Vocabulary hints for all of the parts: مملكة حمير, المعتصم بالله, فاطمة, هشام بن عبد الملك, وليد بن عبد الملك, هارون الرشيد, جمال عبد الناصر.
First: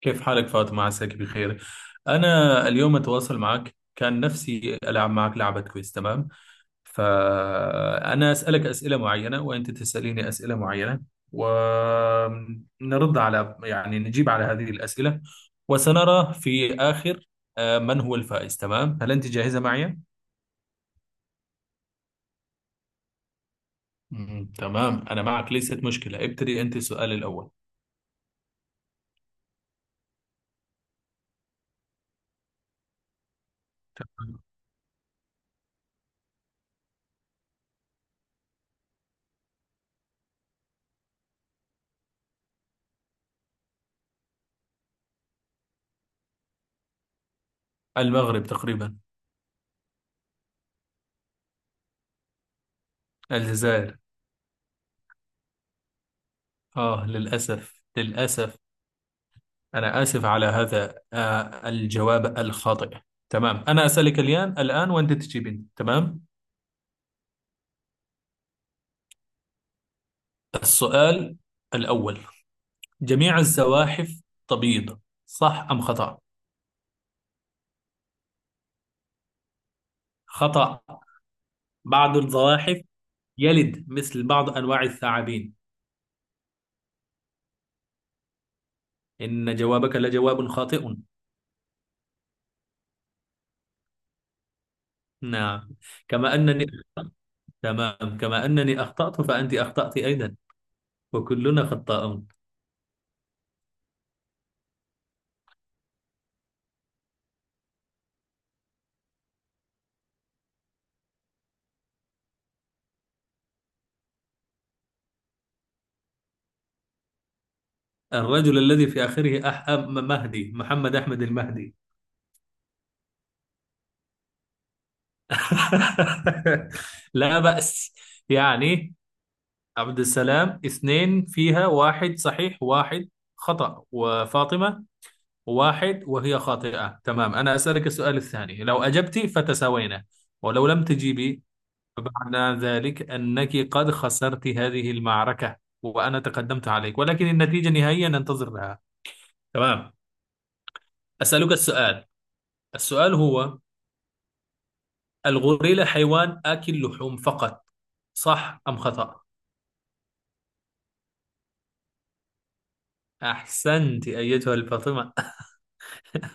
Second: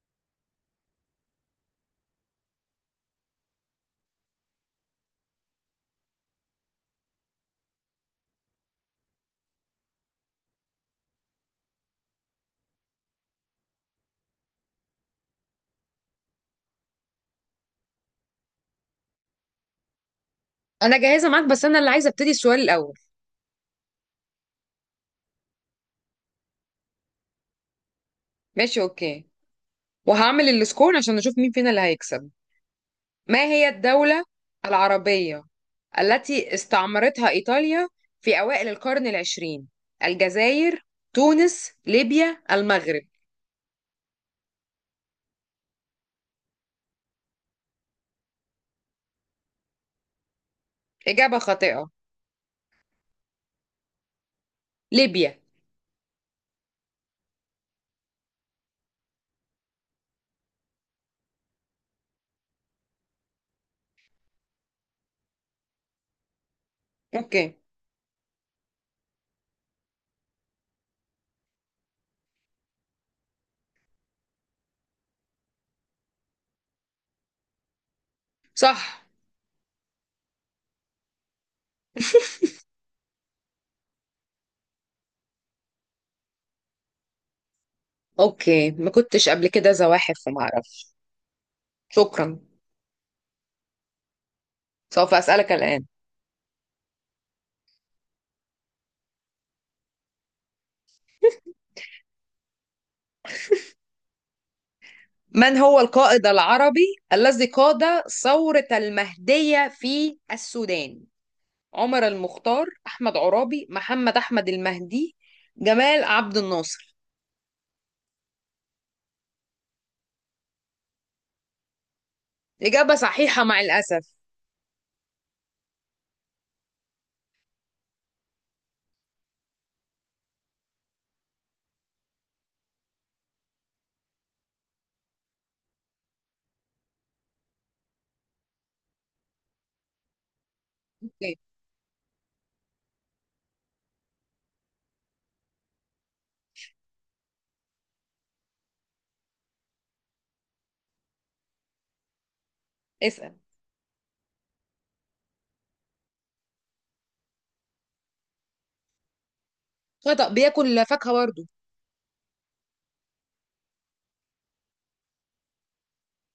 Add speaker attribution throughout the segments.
Speaker 1: كيف حالك فاطمة؟ عساك بخير. أنا اليوم أتواصل معك، كان نفسي ألعب معك لعبة. كويس؟ تمام. فأنا أسألك أسئلة معينة وأنت تسأليني أسئلة معينة، ونرد على، يعني نجيب على هذه الأسئلة، وسنرى في آخر من هو الفائز. تمام. هل أنت جاهزة معي؟
Speaker 2: انا جاهزه معاك، بس انا اللي عايزه ابتدي السؤال الاول.
Speaker 1: تمام، أنا معك، ليست مشكلة. ابتدي أنت السؤال الأول.
Speaker 2: ماشي، اوكي، وهعمل السكور عشان نشوف مين فينا اللي هيكسب. ما هي الدوله العربيه التي استعمرتها ايطاليا في اوائل القرن العشرين؟ الجزائر، تونس، ليبيا، المغرب؟
Speaker 1: المغرب تقريبا.
Speaker 2: اجابه خاطئه.
Speaker 1: الجزائر.
Speaker 2: ليبيا.
Speaker 1: للأسف، للأسف. أنا آسف على هذا الجواب الخاطئ. تمام، أنا أسألك الآن وأنت تجيبين. تمام.
Speaker 2: اوكي.
Speaker 1: السؤال الأول: جميع الزواحف تبيض، صح أم خطأ؟
Speaker 2: صح.
Speaker 1: خطأ. بعض الزواحف يلد مثل بعض أنواع الثعابين.
Speaker 2: اوكي، ما كنتش قبل
Speaker 1: إن
Speaker 2: كده
Speaker 1: جوابك
Speaker 2: زواحف وما
Speaker 1: لجواب
Speaker 2: اعرف.
Speaker 1: خاطئ.
Speaker 2: شكرا. سوف اسالك
Speaker 1: نعم.
Speaker 2: الان.
Speaker 1: كما أنني تمام. كما أنني أخطأت، فأنت أخطأت أيضا، وكلنا خطاؤون.
Speaker 2: من هو القائد العربي الذي قاد ثورة المهدية في السودان؟ عمر المختار، أحمد عرابي، محمد أحمد المهدي، جمال عبد الناصر؟
Speaker 1: الرجل الذي في آخره مهدي، محمد أحمد المهدي.
Speaker 2: إجابة صحيحة مع الأسف.
Speaker 1: لا بأس، يعني عبد السلام اثنين، فيها واحد صحيح واحد خطأ، وفاطمة واحد وهي خاطئة. تمام، أنا أسألك السؤال الثاني، لو أجبتي فتساوينا، ولو لم
Speaker 2: أوكي.
Speaker 1: تجيبي فمعنى ذلك أنك قد خسرت هذه المعركة وأنا تقدمت عليك، ولكن النتيجة نهائيا ننتظر لها. تمام. أسألك السؤال
Speaker 2: اسأل.
Speaker 1: هو: الغوريلا حيوان آكل لحوم فقط، صح أم خطأ؟
Speaker 2: خطأ، بياكل فاكهة برضه.
Speaker 1: أحسنت أيتها الفاطمة.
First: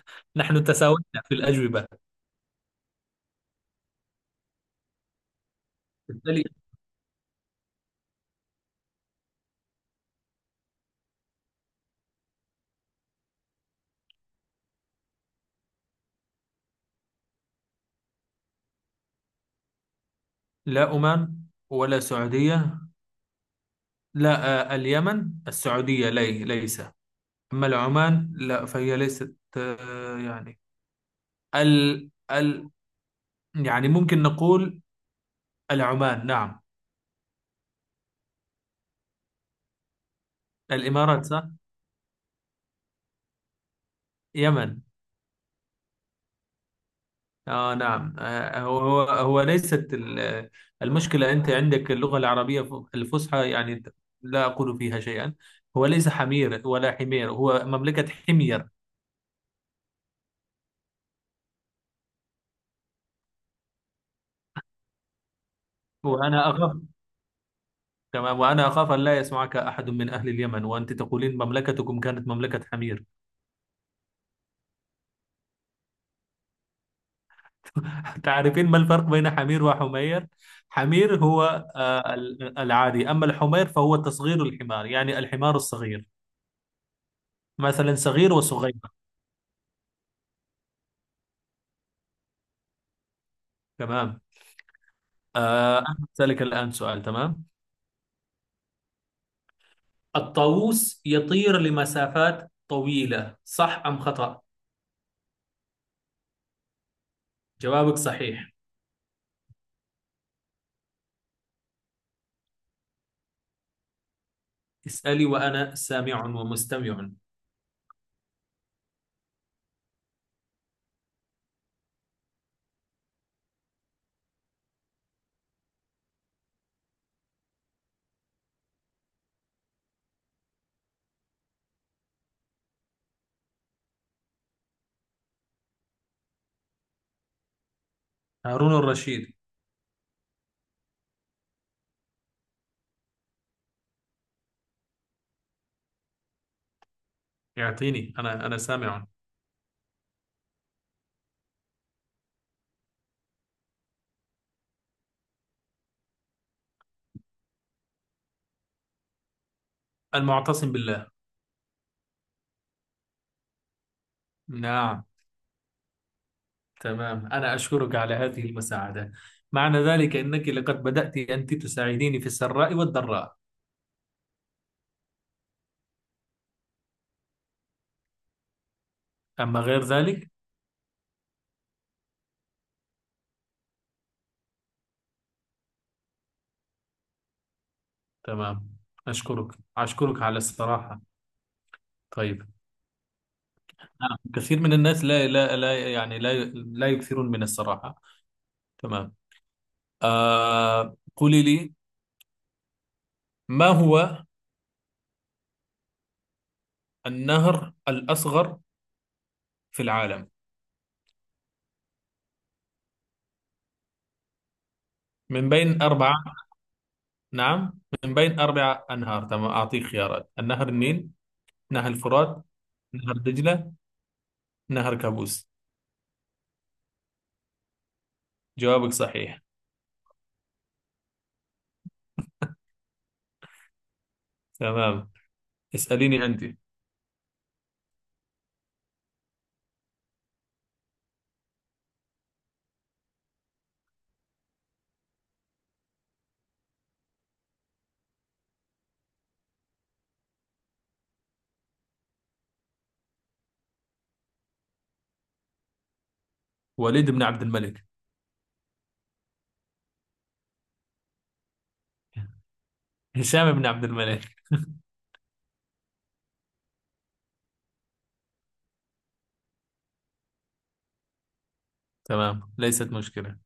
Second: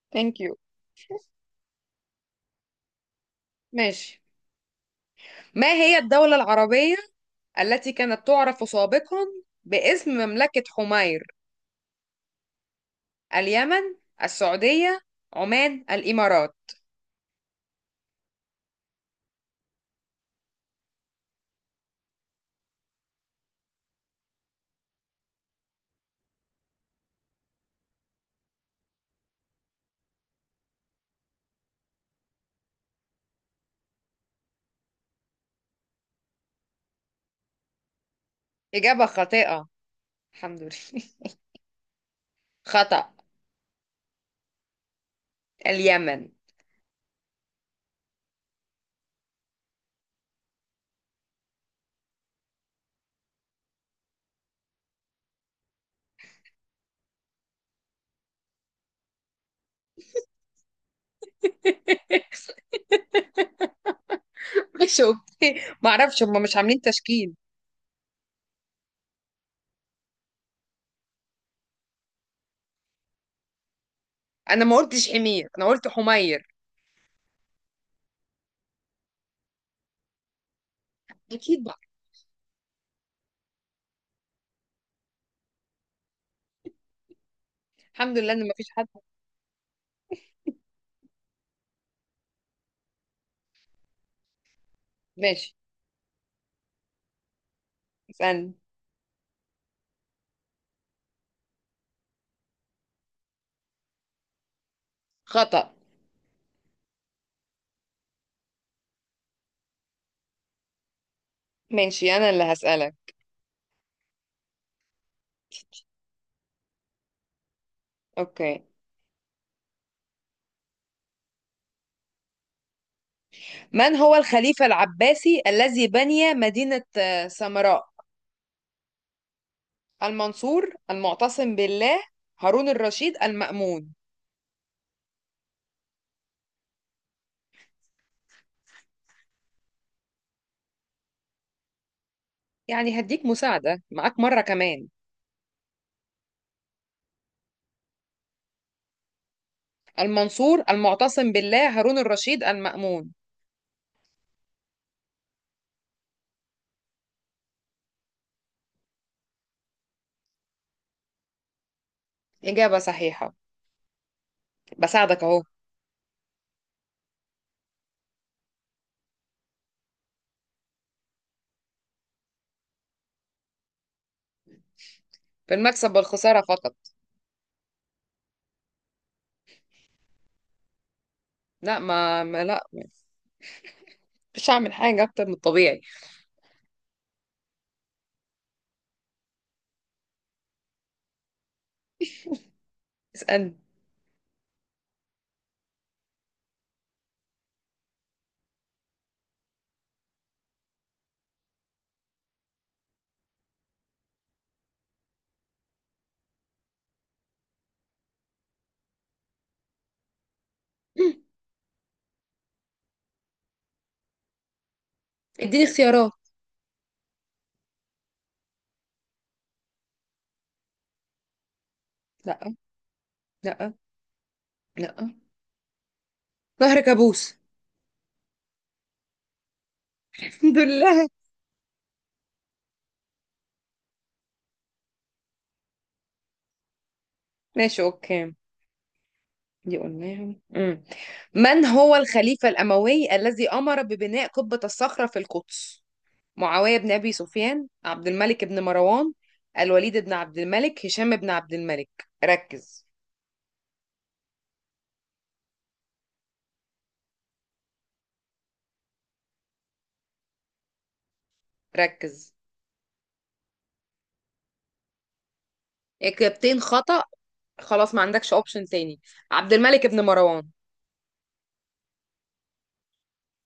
Speaker 2: ثانك يو.
Speaker 1: نحن تساوينا في الأجوبة.
Speaker 2: ماشي. ما هي الدولة
Speaker 1: بالتالي،
Speaker 2: العربية التي كانت تعرف سابقا باسم مملكة حمير؟ اليمن، السعودية، عمان، الإمارات؟
Speaker 1: لا عمان ولا سعودية. لا، اليمن السعودية لي ليس. أما العمان لا فهي ليست، يعني ال يعني ممكن نقول العمان. نعم.
Speaker 2: إجابة خاطئة. الحمد لله.
Speaker 1: الإمارات صح.
Speaker 2: خطأ.
Speaker 1: يمن.
Speaker 2: اليمن.
Speaker 1: اه نعم، هو ليست المشكلة، أنت عندك اللغة العربية الفصحى، يعني لا أقول فيها شيئا. هو ليس حمير ولا حمير، هو مملكة حمير.
Speaker 2: مش اوكي، معرفش، هم
Speaker 1: وأنا
Speaker 2: مش
Speaker 1: أخاف
Speaker 2: عاملين تشكيل.
Speaker 1: كما وأنا أخاف أن لا يسمعك أحد من أهل اليمن وأنت تقولين مملكتكم كانت مملكة حمير.
Speaker 2: أنا ما قلتش حمير، أنا قلت حمير.
Speaker 1: تعرفين ما الفرق بين حمير وحمير؟ حمير
Speaker 2: اكيد
Speaker 1: هو
Speaker 2: بقى.
Speaker 1: العادي، أما الحمير فهو تصغير الحمار، يعني الحمار الصغير، مثلا
Speaker 2: الحمد لله
Speaker 1: صغير
Speaker 2: ان مفيش
Speaker 1: وصغير.
Speaker 2: حد.
Speaker 1: تمام.
Speaker 2: ماشي.
Speaker 1: أنا أسألك الآن سؤال. تمام.
Speaker 2: اسالني.
Speaker 1: الطاووس يطير لمسافات طويلة، صح أم خطأ؟
Speaker 2: خطأ.
Speaker 1: جوابك صحيح.
Speaker 2: ماشي، انا اللي هسألك.
Speaker 1: اسألي وأنا سامع ومستمع.
Speaker 2: اوكي. من هو الخليفة العباسي الذي بني مدينة سامراء؟ المنصور، المعتصم بالله، هارون الرشيد، المأمون؟
Speaker 1: هارون الرشيد.
Speaker 2: يعني هديك مساعدة، معاك مرة كمان.
Speaker 1: يعطيني، أنا سامع.
Speaker 2: المنصور، المعتصم بالله، هارون الرشيد، المأمون.
Speaker 1: المعتصم بالله.
Speaker 2: إجابة صحيحة.
Speaker 1: نعم.
Speaker 2: بساعدك أهو.
Speaker 1: تمام، أنا أشكرك على هذه المساعدة. معنى ذلك أنك لقد بدأت أنت تساعديني في السراء والضراء.
Speaker 2: في المكسب والخسارة فقط.
Speaker 1: أما غير ذلك.
Speaker 2: لا، ما لا. مش هعمل حاجة أكتر من الطبيعي.
Speaker 1: تمام، أشكرك على الصراحة. طيب.
Speaker 2: اسألني.
Speaker 1: نعم، كثير من الناس لا يعني لا يكثرون من الصراحة. تمام. قولي لي، ما هو النهر الأصغر في العالم؟ من
Speaker 2: اديني
Speaker 1: بين
Speaker 2: اختيارات.
Speaker 1: أربعة. نعم، من بين أربع أنهار. تمام، أعطيك خيارات: النهر النيل، نهر الفرات،
Speaker 2: لا،
Speaker 1: نهر
Speaker 2: لا،
Speaker 1: دجلة، نهر
Speaker 2: لا.
Speaker 1: كابوس.
Speaker 2: نهر كابوس.
Speaker 1: جوابك صحيح.
Speaker 2: الحمد لله.
Speaker 1: تمام. اسأليني أنت.
Speaker 2: ماشي، اوكي. دي قلناها. مم. من هو الخليفة الأموي الذي أمر ببناء قبة الصخرة في القدس؟ معاوية بن أبي سفيان، عبد الملك بن مروان، الوليد بن عبد الملك، هشام بن عبد الملك؟ ركز.
Speaker 1: وليد بن عبد الملك.
Speaker 2: ركز.
Speaker 1: هشام بن عبد الملك.
Speaker 2: إجابتين خطأ. خلاص، ما عندكش أوبشن تاني. عبد الملك بن مروان.
Speaker 1: تمام، ليست مشكلة.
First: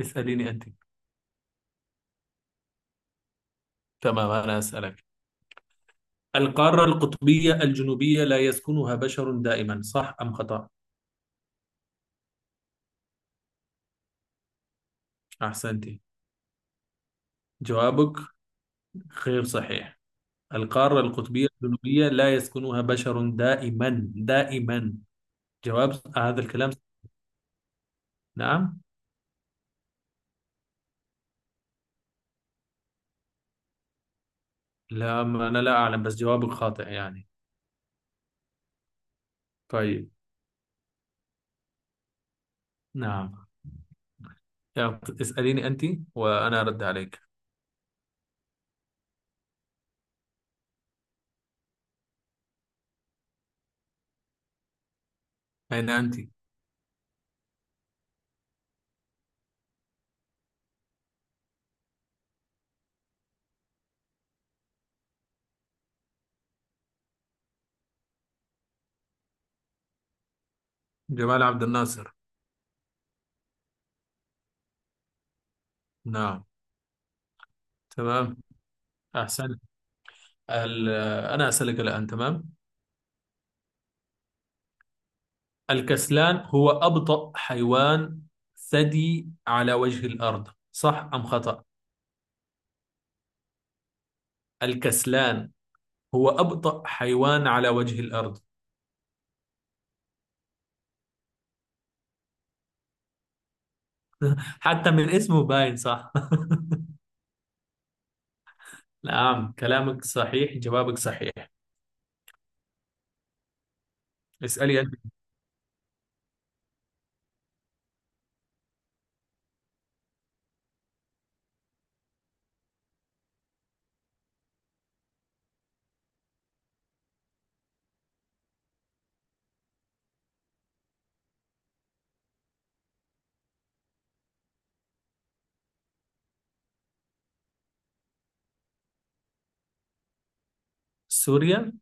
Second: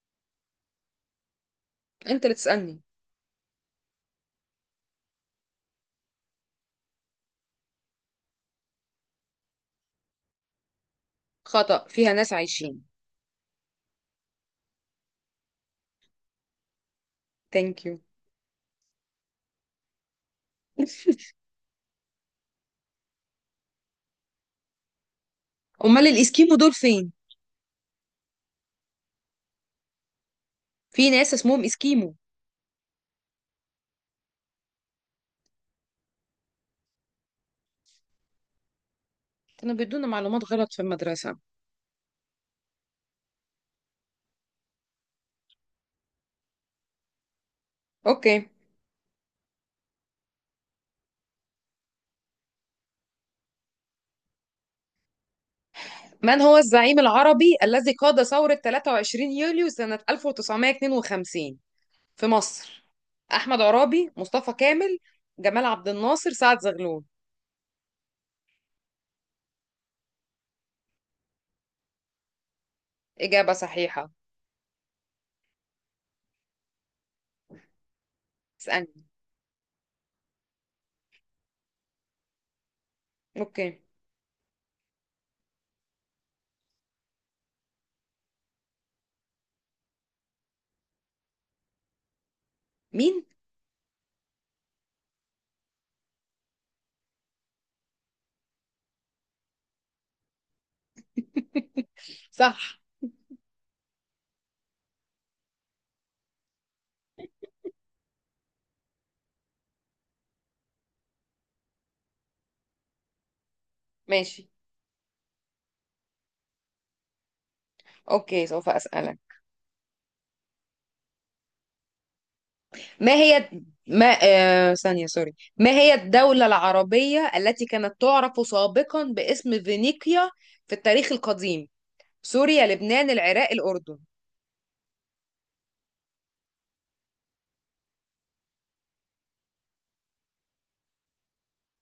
Speaker 1: اسأليني أنت.
Speaker 2: أنت اللي تسألني.
Speaker 1: تمام، أنا أسألك: القارة القطبية الجنوبية لا يسكنها بشر دائما، صح أم خطأ؟
Speaker 2: خطأ، فيها ناس عايشين.
Speaker 1: أحسنت.
Speaker 2: ثانك يو.
Speaker 1: جوابك غير صحيح. القارة القطبية الجنوبية لا يسكنها بشر دائما دائما. جواب
Speaker 2: أمال
Speaker 1: هذا
Speaker 2: الإسكيمو
Speaker 1: الكلام.
Speaker 2: دول فين؟
Speaker 1: نعم.
Speaker 2: في ناس اسمهم إسكيمو.
Speaker 1: لا، ما أنا لا أعلم، بس جوابك خاطئ يعني.
Speaker 2: كانوا بيدونا
Speaker 1: طيب.
Speaker 2: معلومات غلط في المدرسة.
Speaker 1: نعم. يلا، اسأليني أنت وأنا أرد عليك.
Speaker 2: أوكي.
Speaker 1: أين أنت؟
Speaker 2: من هو الزعيم العربي الذي قاد ثورة 23 يوليو سنة 1952 في مصر؟ أحمد عرابي، مصطفى كامل، جمال عبد الناصر، سعد زغلول؟
Speaker 1: جمال عبد الناصر.
Speaker 2: إجابة صحيحة.
Speaker 1: نعم. تمام.
Speaker 2: اسألني.
Speaker 1: أحسن ال- أنا أسألك الآن. تمام.
Speaker 2: أوكي.
Speaker 1: الكسلان هو أبطأ حيوان ثدي على وجه الأرض، صح أم خطأ؟
Speaker 2: مين؟
Speaker 1: الكسلان هو أبطأ حيوان على وجه الأرض.
Speaker 2: صح.
Speaker 1: حتى من اسمه باين صح. نعم، كلامك صحيح، جوابك صحيح.
Speaker 2: ماشي.
Speaker 1: اسألي أنت.
Speaker 2: أوكي، سوف أسألك. ما هي، ما آه... ثانية سوري، ما هي الدولة العربية التي كانت تعرف سابقا باسم فينيقيا في التاريخ القديم؟ سوريا، لبنان، العراق، الأردن؟
Speaker 1: سوريا.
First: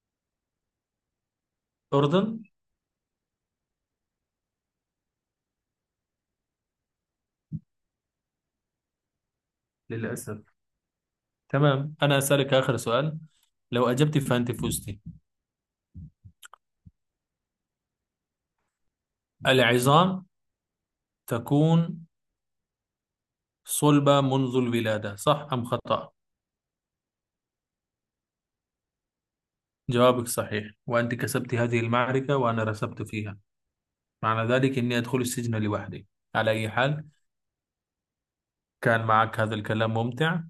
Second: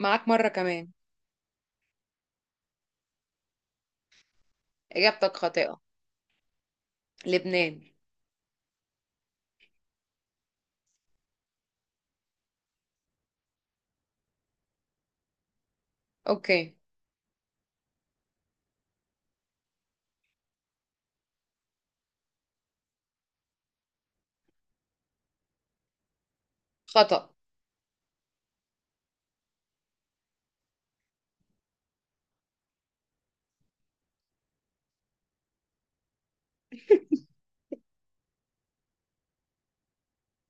Speaker 2: معاك مرة كمان.
Speaker 1: أردن.
Speaker 2: إجابتك خاطئة. لبنان.
Speaker 1: للأسف. تمام، أنا أسألك آخر سؤال، لو أجبت فأنت فزتي.
Speaker 2: أوكي.
Speaker 1: العظام تكون صلبة منذ الولادة، صح أم خطأ؟
Speaker 2: خطأ.
Speaker 1: جوابك صحيح، وأنت كسبت هذه المعركة وأنا رسبت فيها. معنى ذلك إني أدخل السجن لوحدي. على أي حال، كان معك هذا الكلام ممتع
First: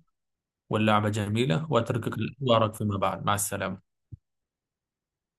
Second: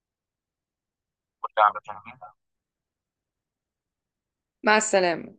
Speaker 1: واللعبة جميلة، وأتركك لأخبارك فيما بعد. مع السلامة.
Speaker 2: مع السلامة.